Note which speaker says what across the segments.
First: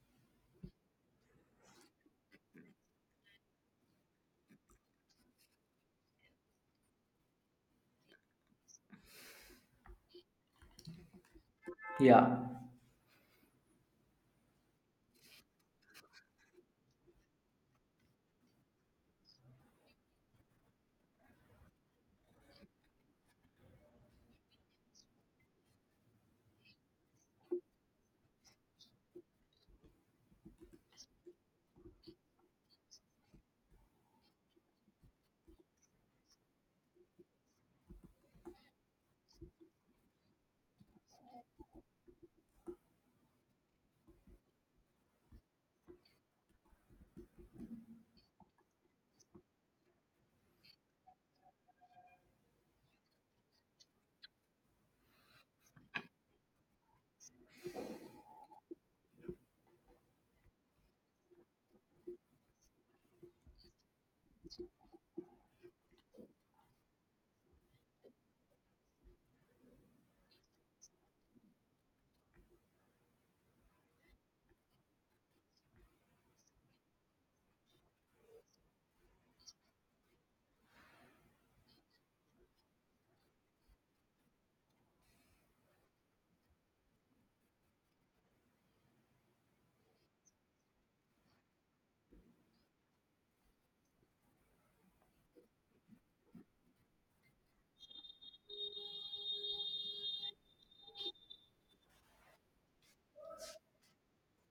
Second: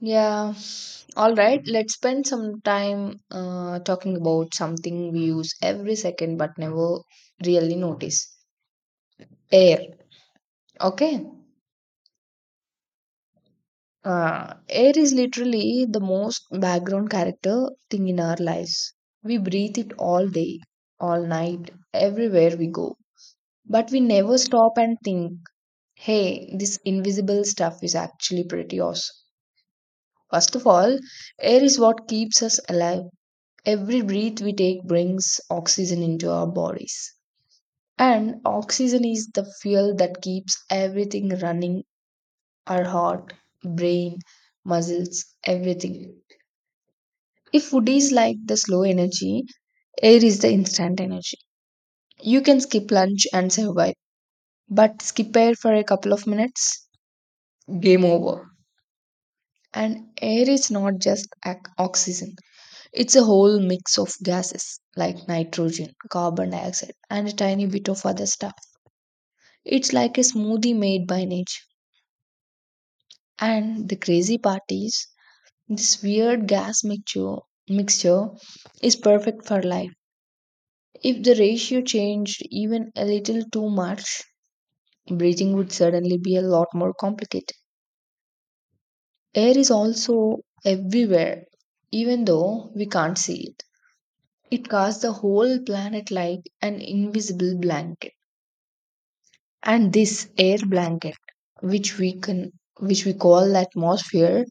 Speaker 1: Yeah, all right. Let's spend some time talking about something we use every second but never really notice. Air. Okay.
Speaker 2: Yeah.
Speaker 1: Air is literally the most background character thing in our lives. We breathe it all day, all night, everywhere we go. But we never stop and think, hey, this invisible stuff is actually pretty awesome. First of all, air is what keeps us alive. Every breath we take brings oxygen into our bodies. And oxygen is the fuel that keeps everything running our heart, brain, muscles, everything. If food is like the slow energy, air is the instant energy. You can skip lunch and survive, but skip air for a couple of minutes, game over. And air is not just oxygen, it's a whole mix of gases like nitrogen, carbon dioxide, and a tiny bit of other stuff. It's like a smoothie made by nature. And the crazy part is, this weird gas mixture is perfect for life. If the ratio changed even a little too much, breathing would suddenly be a lot more complicated. Air is also everywhere, even though we can't see it. It covers the whole planet like an invisible blanket. And this air blanket, which we can which we call the atmosphere,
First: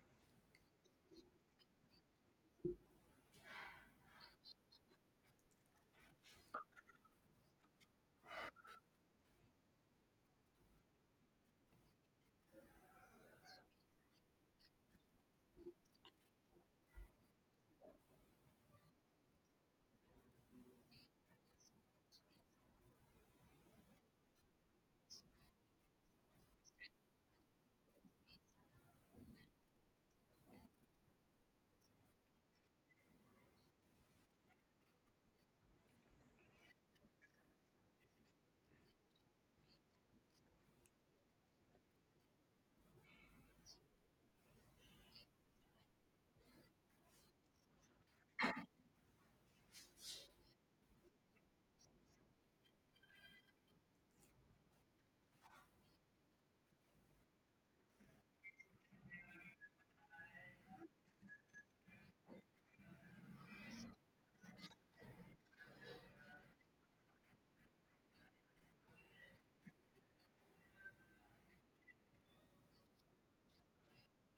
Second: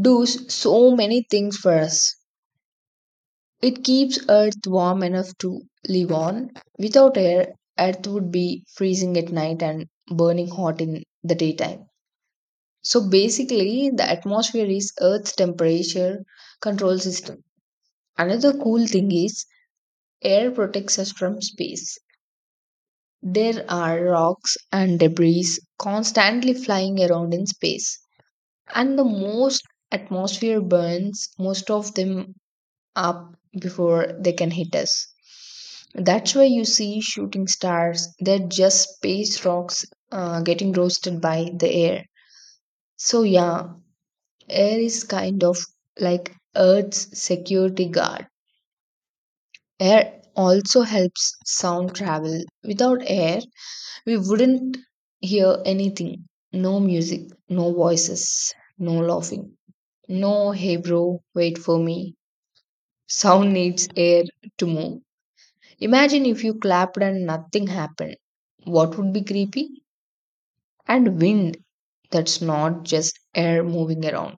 Speaker 1: does so many things for us. It keeps Earth warm enough to live on. Without air, Earth would be freezing at night and burning hot in the daytime. So basically, the atmosphere is Earth's temperature control system. Another cool thing is air protects us from space. There are rocks and debris constantly flying around in space. And the most atmosphere burns, most of them up before they can hit us. That's why you see shooting stars, they're just space rocks getting roasted by the air. So, yeah, air is kind of like Earth's security guard. Air also helps sound travel. Without air, we wouldn't hear anything no music, no voices, no laughing, no hey bro, wait for me. Sound needs air to move. Imagine if you clapped and nothing happened. What would be creepy? And wind, that's not just air moving around.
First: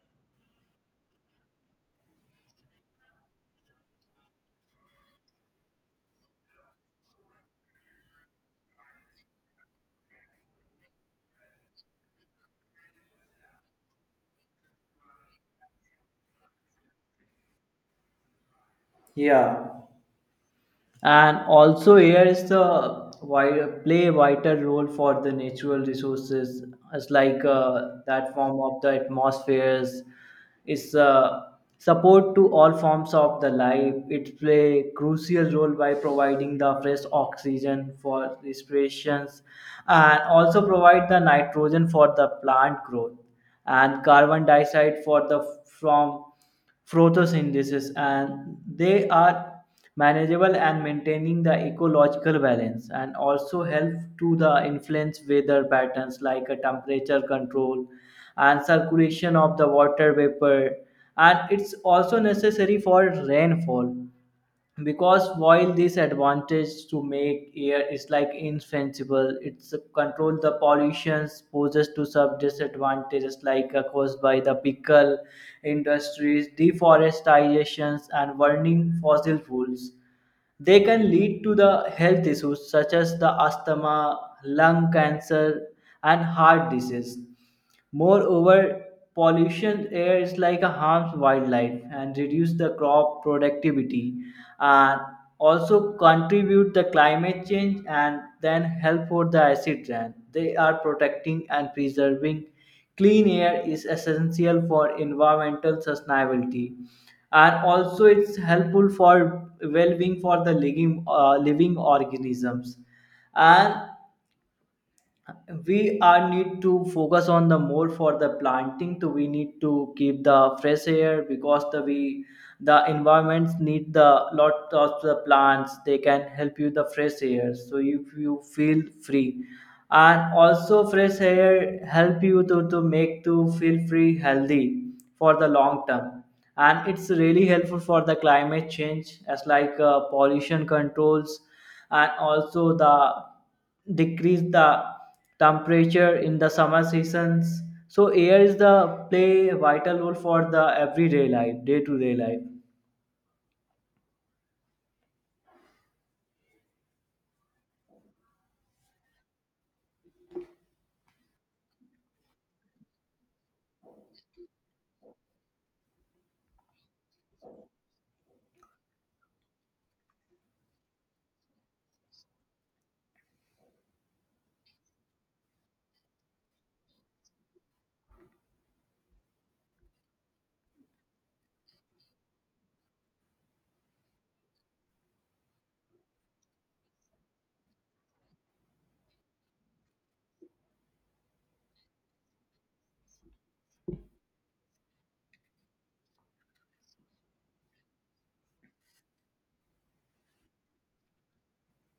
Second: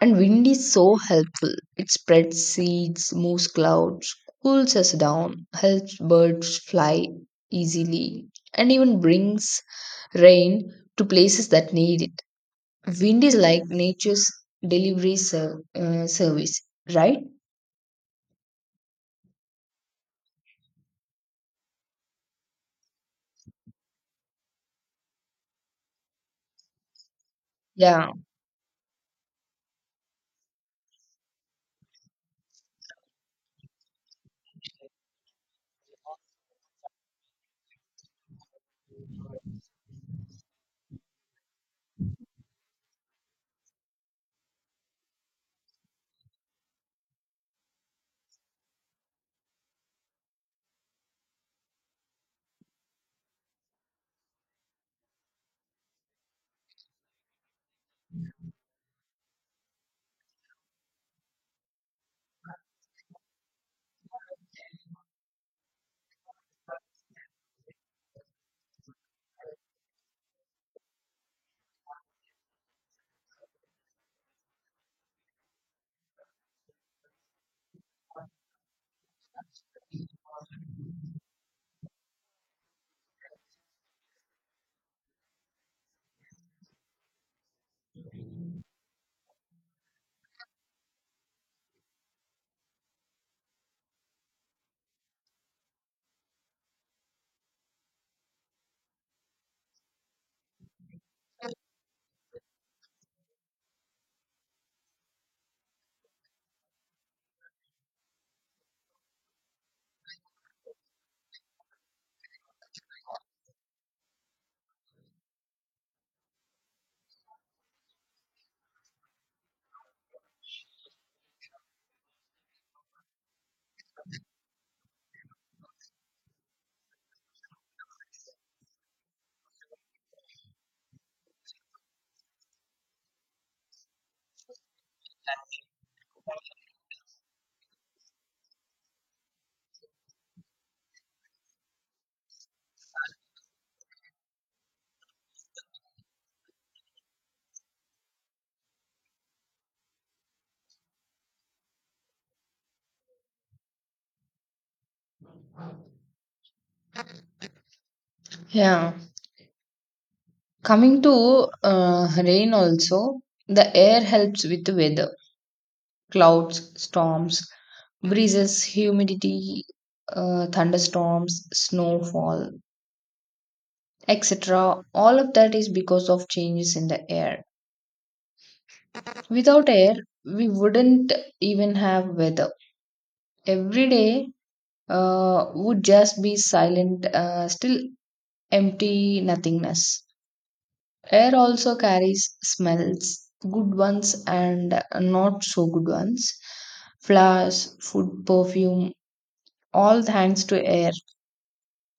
Speaker 1: And wind is so helpful. It spreads seeds, moves clouds, cools us down, helps birds fly easily, and even brings rain to places that need it. Wind is like nature's delivery service, right?
Speaker 2: Yeah, and also here is the wi- play vital role for the natural resources. It's like
Speaker 1: Yeah,
Speaker 2: that form of the atmospheres. Is support to all forms of the life. It play crucial role by providing the fresh oxygen for respirations, and also provide the nitrogen for the plant growth and carbon dioxide for the from photosynthesis, and they are manageable and maintaining the ecological balance, and also help to the influence weather patterns like a temperature control and circulation of the water vapor, and it's also necessary for rainfall because while this advantage to make air is like insensible, it's control the pollutions poses to some disadvantages like caused by the pickle industries, deforestations, and burning fossil fuels. They can lead to the health issues such as the asthma, lung cancer, and heart disease. Moreover, pollution air is like a harms wildlife and reduce the crop productivity, and also contribute the climate change and then help for the acid rain. They are protecting and preserving clean air is essential for environmental sustainability, and also it's helpful for well-being for the living organisms, and we are need to focus on the more for the planting. So we need to keep the fresh air because the we the environments need the lot of the plants, they can help you the fresh air so if you feel free, and also fresh air help you to make to feel free healthy for the long term, and it's really helpful for the climate change as like pollution controls, and also the decrease the temperature in the summer seasons. So air is the play vital role for the everyday life, day to day life.
Speaker 1: yeah. Coming to rain, also, the air helps with the weather clouds, storms, breezes, humidity, thunderstorms, snowfall, etc. All of that is because of changes in the air. Without air, we wouldn't even have weather. Every day would just be silent, still empty nothingness. Air also carries smells, good ones and not so good ones. Flowers, food, perfume, all thanks to air.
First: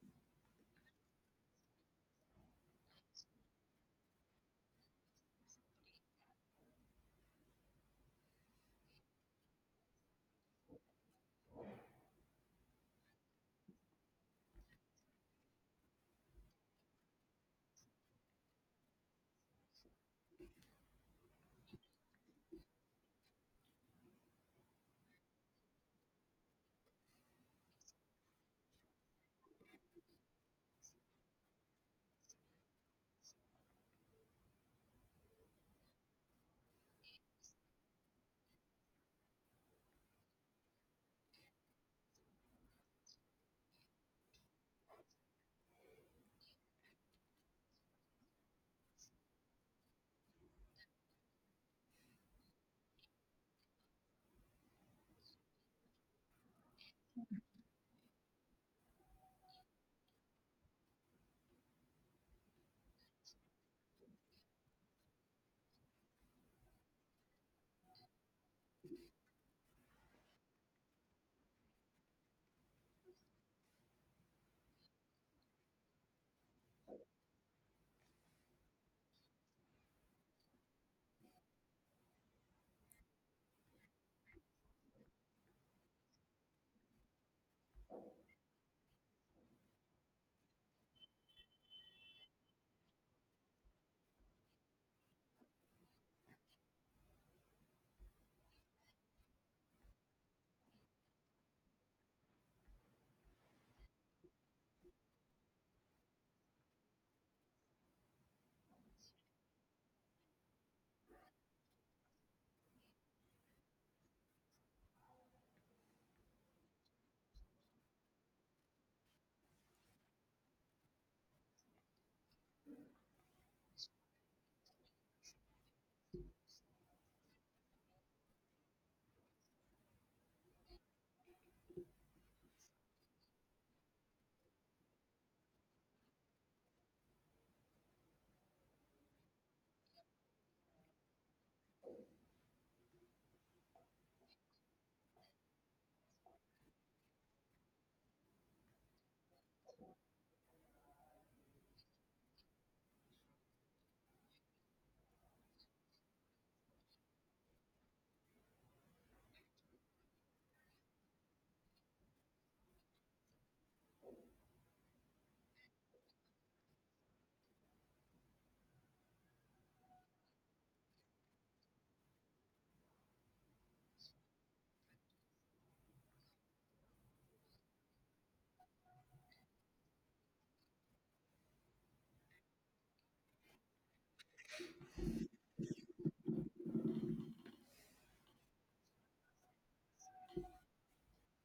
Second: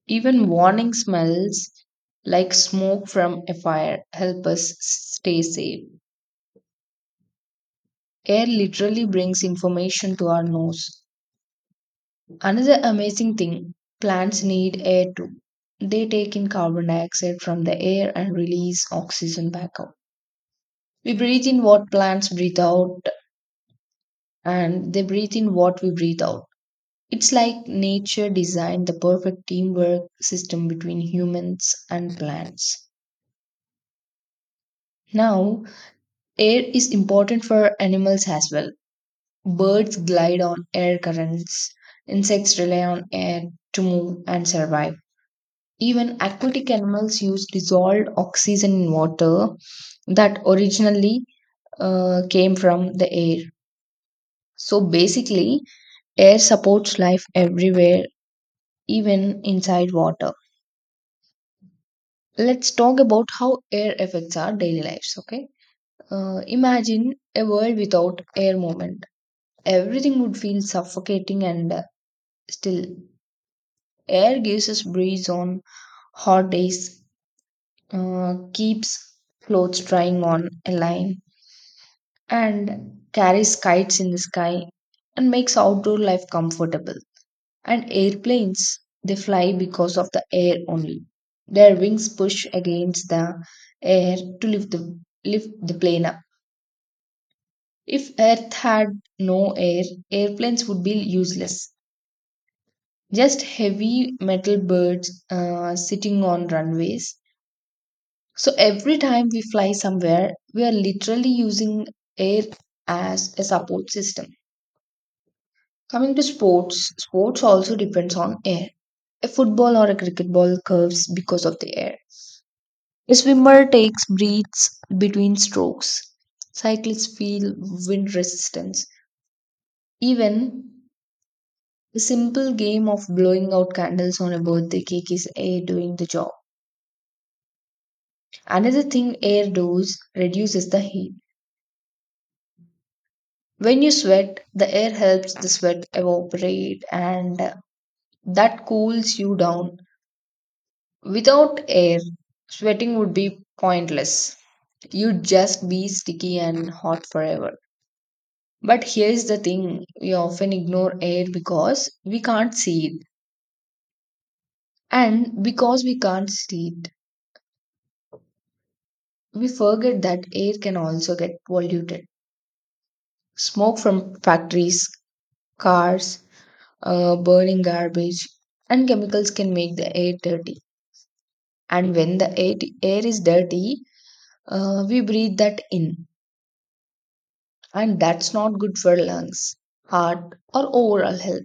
Speaker 1: Even warning smells like smoke from a fire help us stay safe. Air literally brings information to our nose. Another amazing thing plants need air too. They take in carbon dioxide from the air and release oxygen back out. We breathe in what plants breathe out, and they breathe in what we breathe out. It's like nature designed the perfect teamwork system between humans and plants. Now, air is important for animals as well. Birds glide on air currents, insects rely on air to move and survive. Even aquatic animals use dissolved oxygen in water that originally came from the air. So basically, air supports life everywhere even inside water. Let's talk about how air affects our daily lives, okay? Imagine a world without air movement. Everything would feel suffocating and still. Air gives us breeze on hot days, keeps clothes drying on a line, and carries kites in the sky and makes outdoor life comfortable. And airplanes, they fly because of the air only. Their wings push against the air to lift the plane up. If Earth had no air, airplanes would be useless. Just heavy metal birds sitting on runways. So every time we fly somewhere, we are literally using air as a support system. Coming to sports, sports also depends on air. A football or a cricket ball curves because of the air. A swimmer takes breaths between strokes. Cyclists feel wind resistance. Even a simple game of blowing out candles on a birthday cake is air doing the job. Another thing air does reduces the heat. When you sweat, the air helps the sweat evaporate and that cools you down. Without air, sweating would be pointless. You'd just be sticky and hot forever. But here's the thing we often ignore air because we can't see it. And because we can't see it, we forget that air can also get polluted. Smoke from factories, cars, burning garbage, and chemicals can make the air dirty. And when the air is dirty, we breathe that in. And that's not good for lungs, heart, or overall health.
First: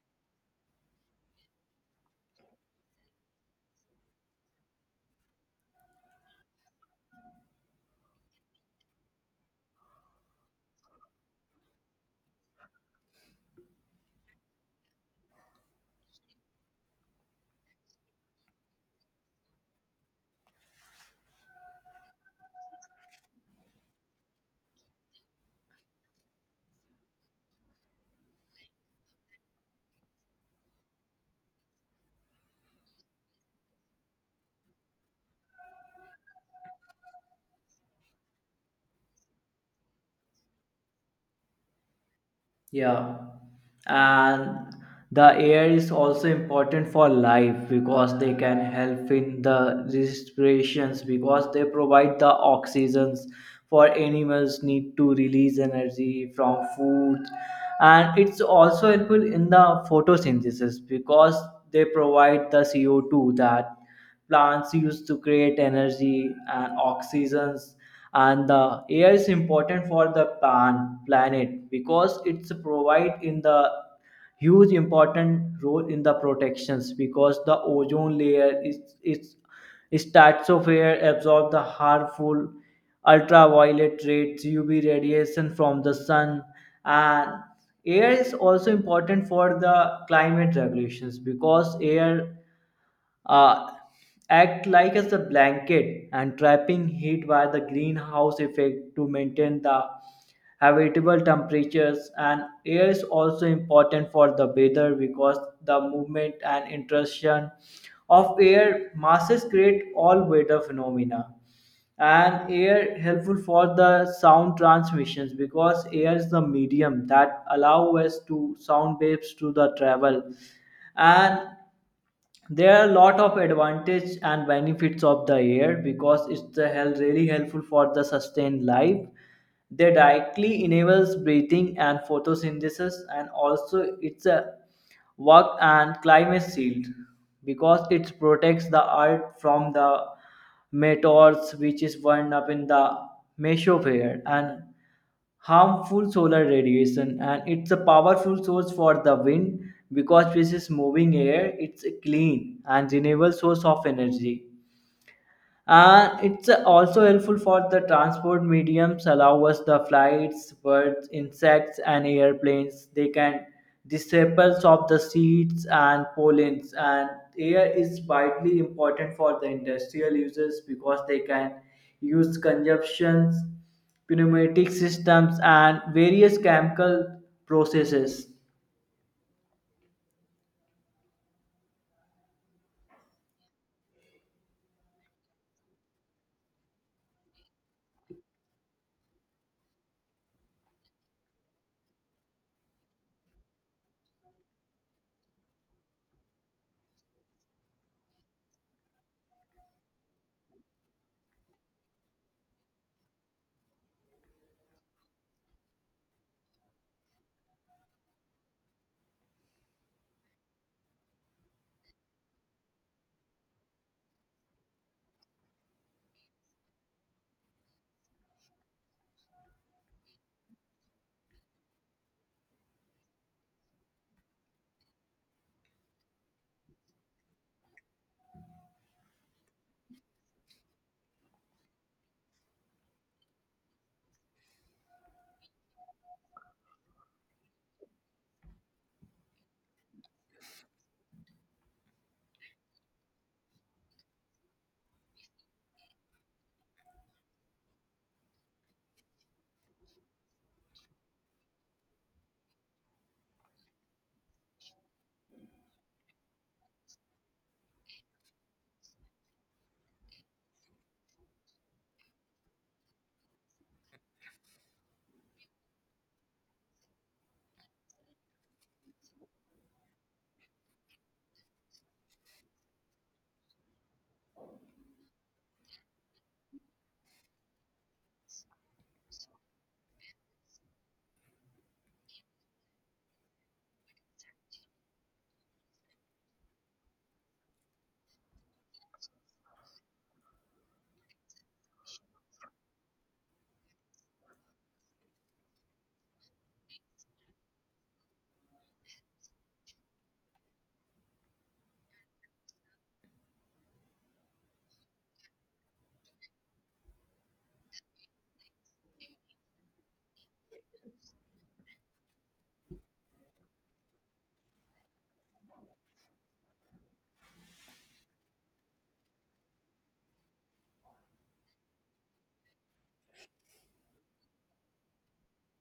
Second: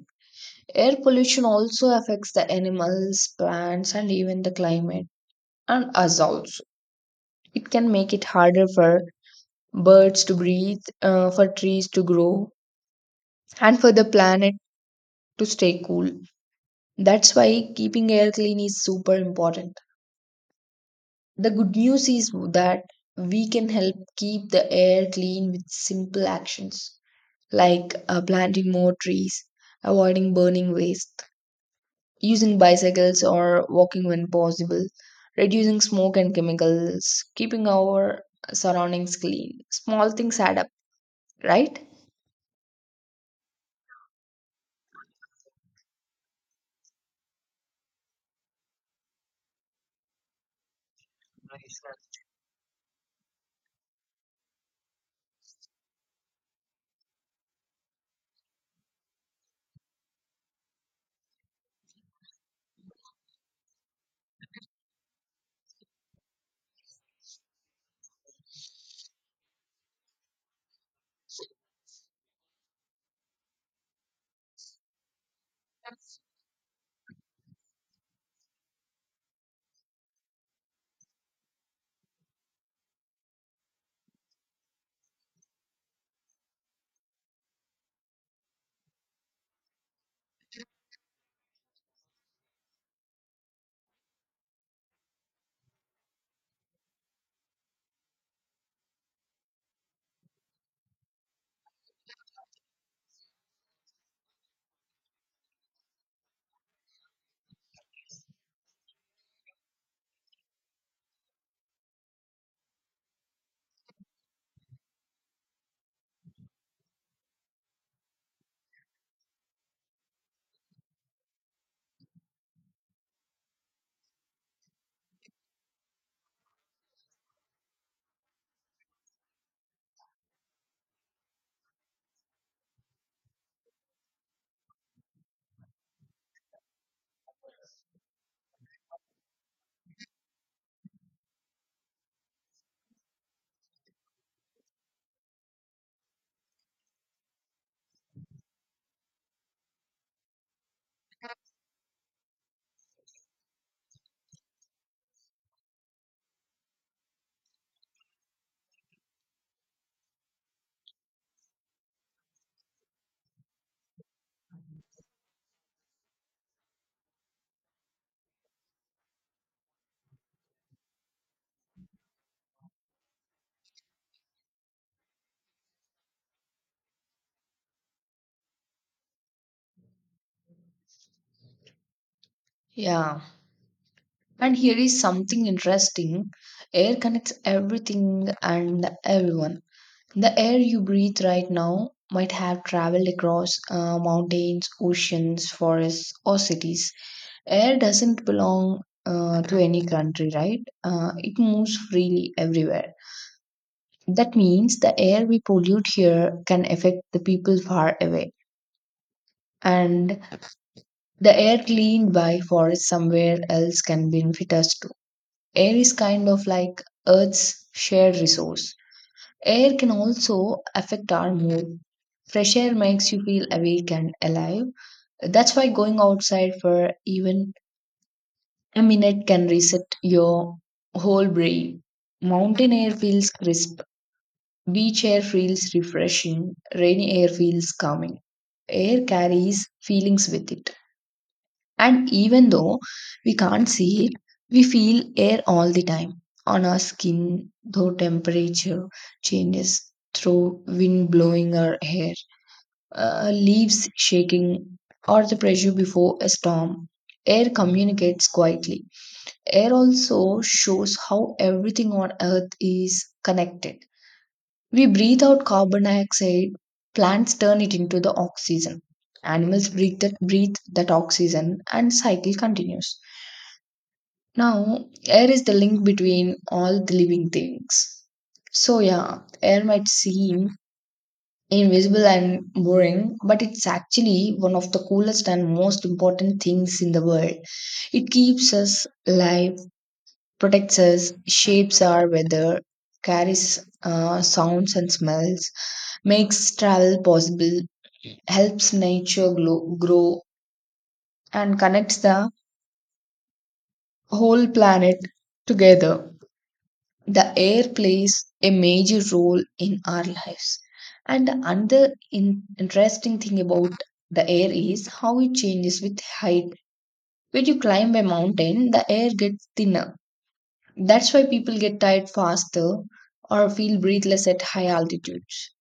Speaker 1: Air pollution also affects the animals, plants, and even the climate and us also. It can make it harder for birds to breathe, for trees to grow, and for the planet to stay cool. That's why keeping air clean is super important. The good news is that we can help keep the air clean with simple actions like planting more trees, avoiding burning waste, using bicycles or walking when possible, reducing smoke and chemicals, keeping our surroundings clean. Small things add up. Right?
Speaker 2: Yeah, and the air is also important for life because they can help in the respirations because they provide the oxygens for animals need to release energy from food, and it's also helpful in the photosynthesis because they provide the CO2 that plants used to create energy and oxygens, and the air is important for the plant planet because it's provide in the huge important role in the protections because the ozone layer is its stratosphere absorb the harmful ultraviolet rays uv radiation from the sun. And air is also important for the climate regulations because air uh, act like as a blanket and trapping heat by the greenhouse effect to maintain the habitable temperatures. And air is also important for the weather because the movement and interaction of air masses create all weather phenomena, and air helpful for the sound transmissions because air is the medium that allow us to sound waves to the travel. And there are a lot of advantage and benefits of the air because it's the hell really helpful for the sustained life. They directly enables breathing and photosynthesis, and also it's a work and climate shield because it protects the earth from the meteors which is burned up in the mesosphere and harmful solar radiation, and it's a powerful source for the wind because this is moving air, it's a clean and renewable source of energy. It's also helpful for the transport mediums, allow us the flights, birds, insects, and airplanes. They can disciples of the seeds and pollens, and air is widely important for the industrial users because they can use consumptions, pneumatic systems, and various chemical processes.
Speaker 1: Yeah. And here is something interesting air connects everything and everyone. The air you breathe right now might have traveled across mountains, oceans, forests, or cities. Air doesn't belong to any country, right? It moves freely everywhere. That means the air we pollute here can affect the people far away. And the air cleaned by forests somewhere else can benefit us. Air is kind of like Earth's shared resource. Air can also affect our mood. Fresh air makes you feel awake and alive. That's why going outside for even a minute can reset your whole brain. Mountain air feels crisp, beach air feels refreshing, rainy air feels calming. Air carries feelings with it. And even though we can't see it, we feel air all the time on our skin, though temperature changes through wind blowing our hair, leaves shaking, or the pressure before a storm. Air communicates quietly. Air also shows how everything on earth is connected. We breathe out carbon dioxide, plants turn it into the oxygen. Animals breathe that oxygen and cycle continues. Now, air is the link between all the living things. So, yeah, air might seem invisible and boring, but it's actually one of the coolest and most important things in the world. It keeps us alive, protects us, shapes our weather, carries sounds and smells, makes travel possible, helps nature grow, and connects the whole planet together. The air plays a major role in our lives. And another interesting thing about the air is how it changes with height. When you climb a mountain, the air gets thinner. That's why people get tired faster or feel breathless at high altitudes.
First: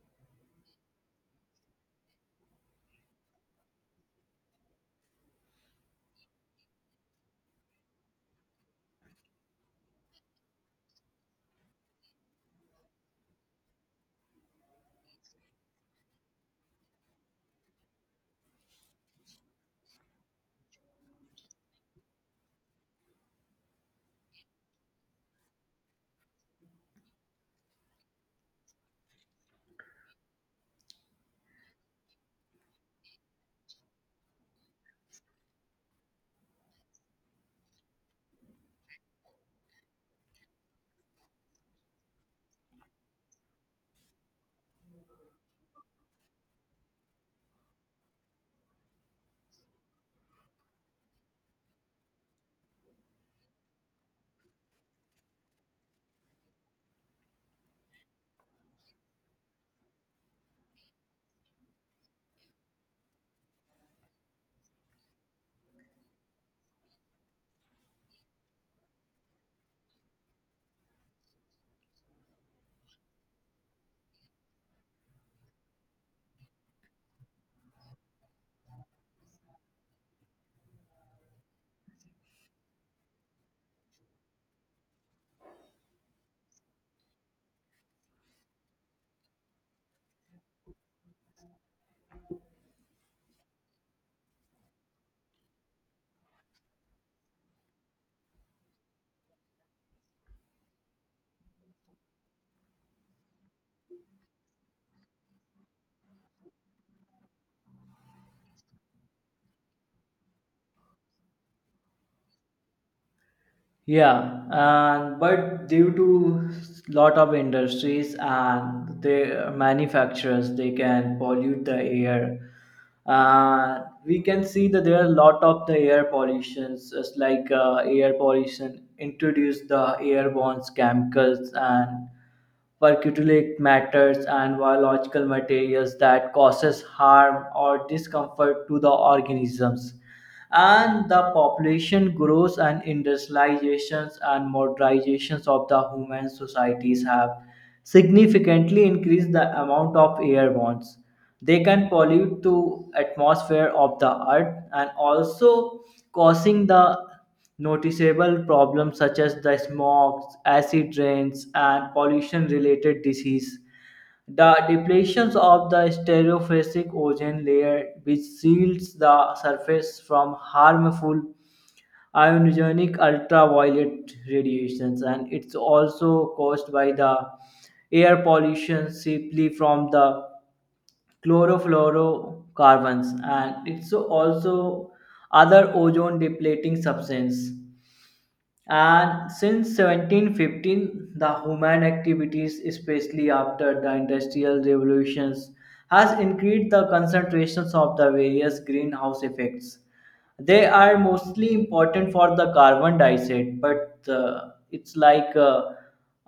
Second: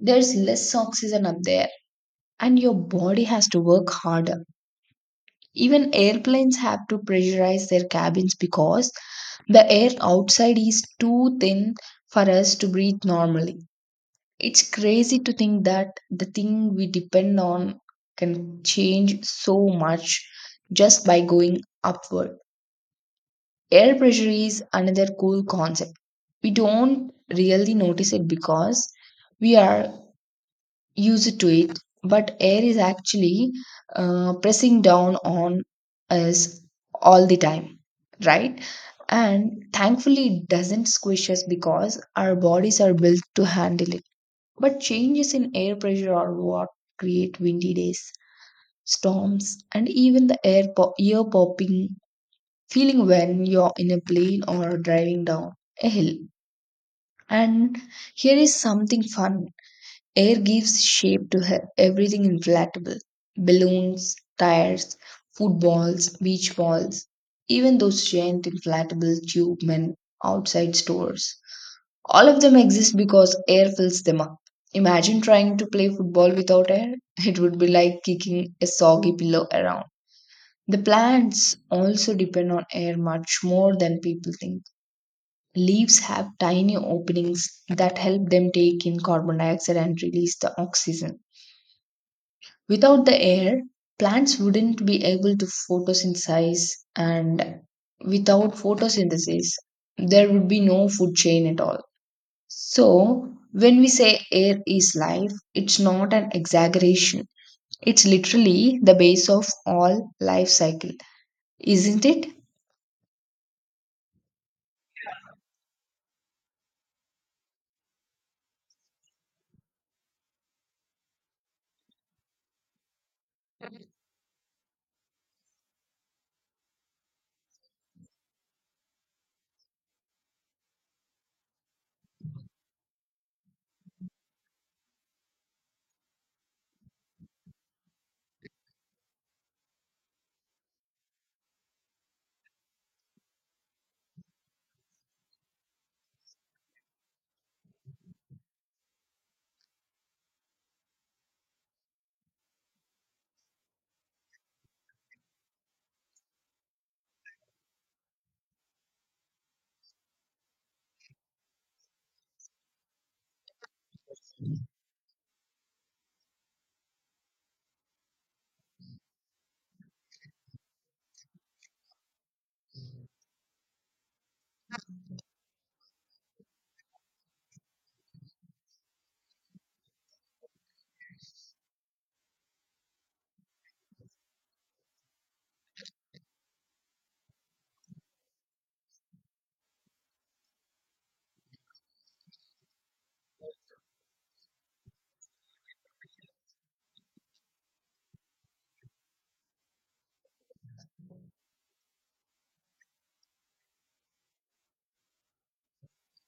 Speaker 1: There's less oxygen up there, and your body has to work harder. Even airplanes have to pressurize their cabins because the air outside is too thin for us to breathe normally. It's crazy to think that the thing we depend on can change so much just by going upward. Air pressure is another cool concept. We don't really notice it because we are used to it, but air is actually pressing down on us all the time, right? And thankfully, it doesn't squish us because our bodies are built to handle it. But changes in air pressure are what create windy days, storms, and even the ear popping feeling when you're in a plane or driving down a hill. And here is something fun air gives shape to everything inflatable balloons, tires, footballs, beach balls, even those giant inflatable tube men outside stores. All of them exist because air fills them up. Imagine trying to play football without air. It would be like kicking a soggy pillow around. The plants also depend on air much more than people think. Leaves have tiny openings that help them take in carbon dioxide and release the oxygen. Without the air, plants wouldn't be able to photosynthesize, and without photosynthesis, there would be no food chain at all. So, when we say air is life, it's not an exaggeration. It's literally the base of all life cycle, isn't it?
Speaker 2: Yeah, and but due to lot of industries and the manufacturers, they can pollute the air. Uh, we can see that there are a lot of the air pollutions, just like air pollution introduced the airborne chemicals and particulate matters and biological materials that causes harm or discomfort to the organisms, and the population grows and industrializations and modernizations of the human societies have significantly increased the amount of air bonds they can pollute to atmosphere of the earth, and also causing the noticeable problems such as the smog, acid rains, and pollution related disease, the depletions of the stereophasic ozone layer, which shields the surface from harmful ionizing ultraviolet radiations, and it's also caused by the air pollution simply from the chlorofluorocarbons, and it's also other ozone depleting substance. And since 1715, the human activities, especially after the Industrial Revolutions, has increased the concentrations of the various greenhouse effects. They are mostly important for the carbon dioxide, but it's like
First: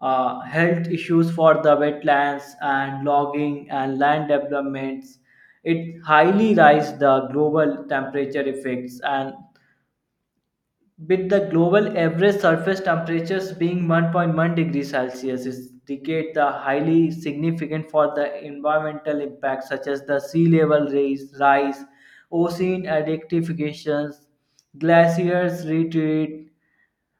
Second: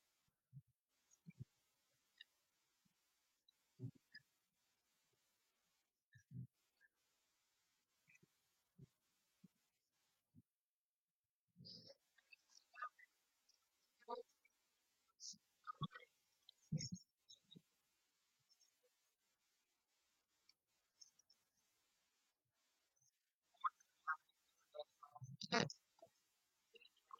Speaker 2: health issues for the wetlands and logging and land developments. It highly rise the global temperature effects, and with the global average surface temperatures being 1.1 degrees Celsius, is indicate the highly significant for the environmental impacts such as the sea level rise, rise ocean acidifications, glaciers retreat,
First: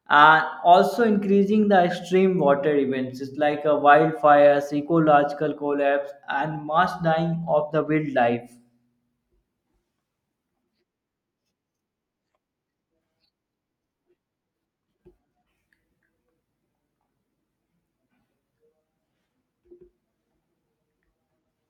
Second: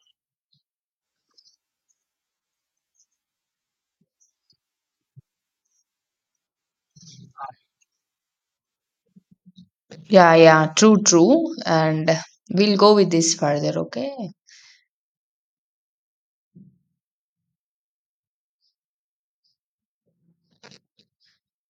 Speaker 2: and also increasing the extreme water events it's like a wildfires, ecological collapse, and mass dying of the wildlife.
Speaker 1: Yeah, yeah, true, true. And we'll go with this further, okay?